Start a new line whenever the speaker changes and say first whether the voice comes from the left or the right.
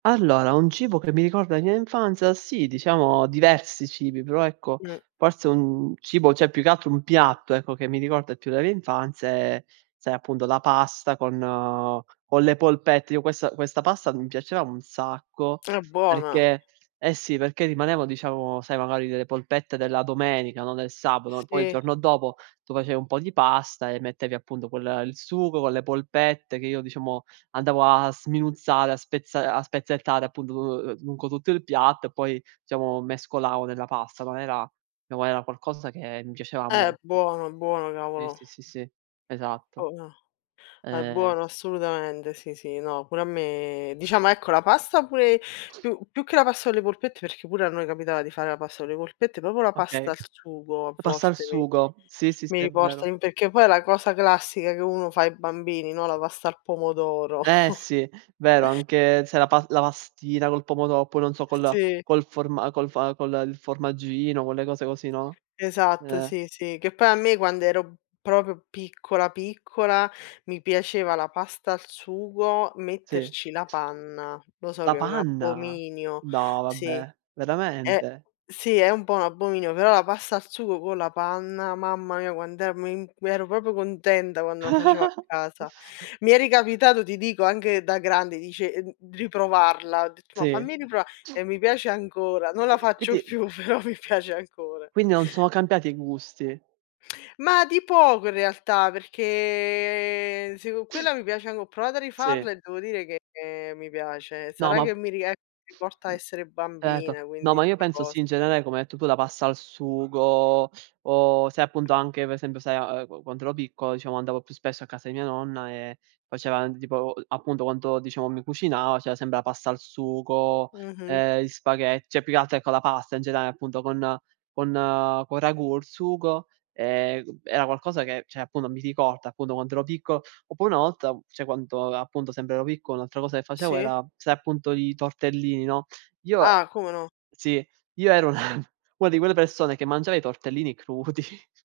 right: Allora, un cibo che mi ricorda la mia infanzia: sì diciamo diversi cibi, però, ecco,
left: Mh.
right: forse è un cibo, cioè più che altro un piatto, ecco che mi ricorda più della mia infanzia è, sai, appunto la pasta con con le polpette. Io questa questa pasta, mi piaceva un sacco
left: È buona.
right: perché eh sì, perché rimanevo diciamo, sai, magari delle polpette della domenica, no, del sabato, poi il
left: Si.
right: giorno dopo tu facevi un po' di pasta e mettevi appunto, quel il sugo con le polpette che io, diciamo, andavo a sminuzzare, a spezza a spezzettare appunto, uhm, lungo tutto il piatto e poi, diciamo, mescolavo nella pasta, ma era no, ma era qualcosa che mi piaceva
left: Eh,
right: molto.
left: buono, buono,
right: Sì,
left: cavolo!
right: sì, sì, sì, esatto.
left: Oh no! È
right: Ehm
left: buono assolutamente, sì, sì, no. Pure a me diciamo, ecco la pasta pure più più che la pasta con le polpette, perché pure a noi capitava di fare la pasta con le polpette, proprio la pasta
right: Okay,
left: al
right: la
left: sugo a
right: pasta al
left: volte mi
right: sugo. Sì, sì, sì,
left: mi
right: è vero.
left: riporta in perché poi è la cosa classica che uno fa ai bambini, no, la pasta al pomodoro.
right: Eh sì. Vero anche se la pa la pastina col pomodo poi non so col
left: Sì.
right: col forma col fa con il formaggino, quelle le cose così, no,
left: Esatto,
right: eh
left: sì, sì. Che poi a me, quando ero proprio piccola, piccola, mi piaceva la pasta al sugo
right: Sì.
left: metterci la panna. Lo so
right: La
left: che è un
right: panna!
left: abominio,
right: No
left: sì.
right: vabbè!
left: E
right: Veramente?
left: sì è un po' un abominio, però la pasta al sugo con la panna, mamma mia quant'è mi mi ero proprio contenta quando lo facevo a casa. Mi è ricapitato, ti dico anche da grande, dice ehm, riprovarla, ho detto: "Ma
right: Sì.
left: fammi riprova" e mi piace ancora, non la
right: Uhm,
left: faccio
right: quindi
left: più, però mi piace ancora.
right: quindi non sono cambiati i gusti?
left: Ma di poco in realtà, perché sì, co' quella mi piace anco anche ho provato a
right: Sì.
left: rifarla e devo dire che mi piace,
right: No,
left: sarà
right: ma
left: che mi rie mi porta a essere
right: certo.
left: bambina,
right: No,
left: quindi
right: ma io
left: una
right: penso sì,
left: cos
right: in genere, come hai detto tu, la pasta al sugo o se appunto anche per esempio, sai a a quando ero piccolo diciamo andavo più spesso a casa di mia nonna e faceva tipo, appunto, quando diciamo mi cucinava, c'era sempre la pasta al sugo,
left: Mh-mh.
right: ehm, gli spaghe cioè più che altro ecco la pasta in genera appunto con con con il ragù il sugo, ehm, era qualcosa che cioè appunto, mi ricorda appunto, quando ero piccolo. Oppure una volta, cioè quando, appunto, sempre ero piccolo, un'altra cosa che facevo
left: Sì.
right: era: sai, appunto i tortellini, no, io
left: Ah, come no.
right: sì, io ero una di quelle persone che mangiava i tortellini crudi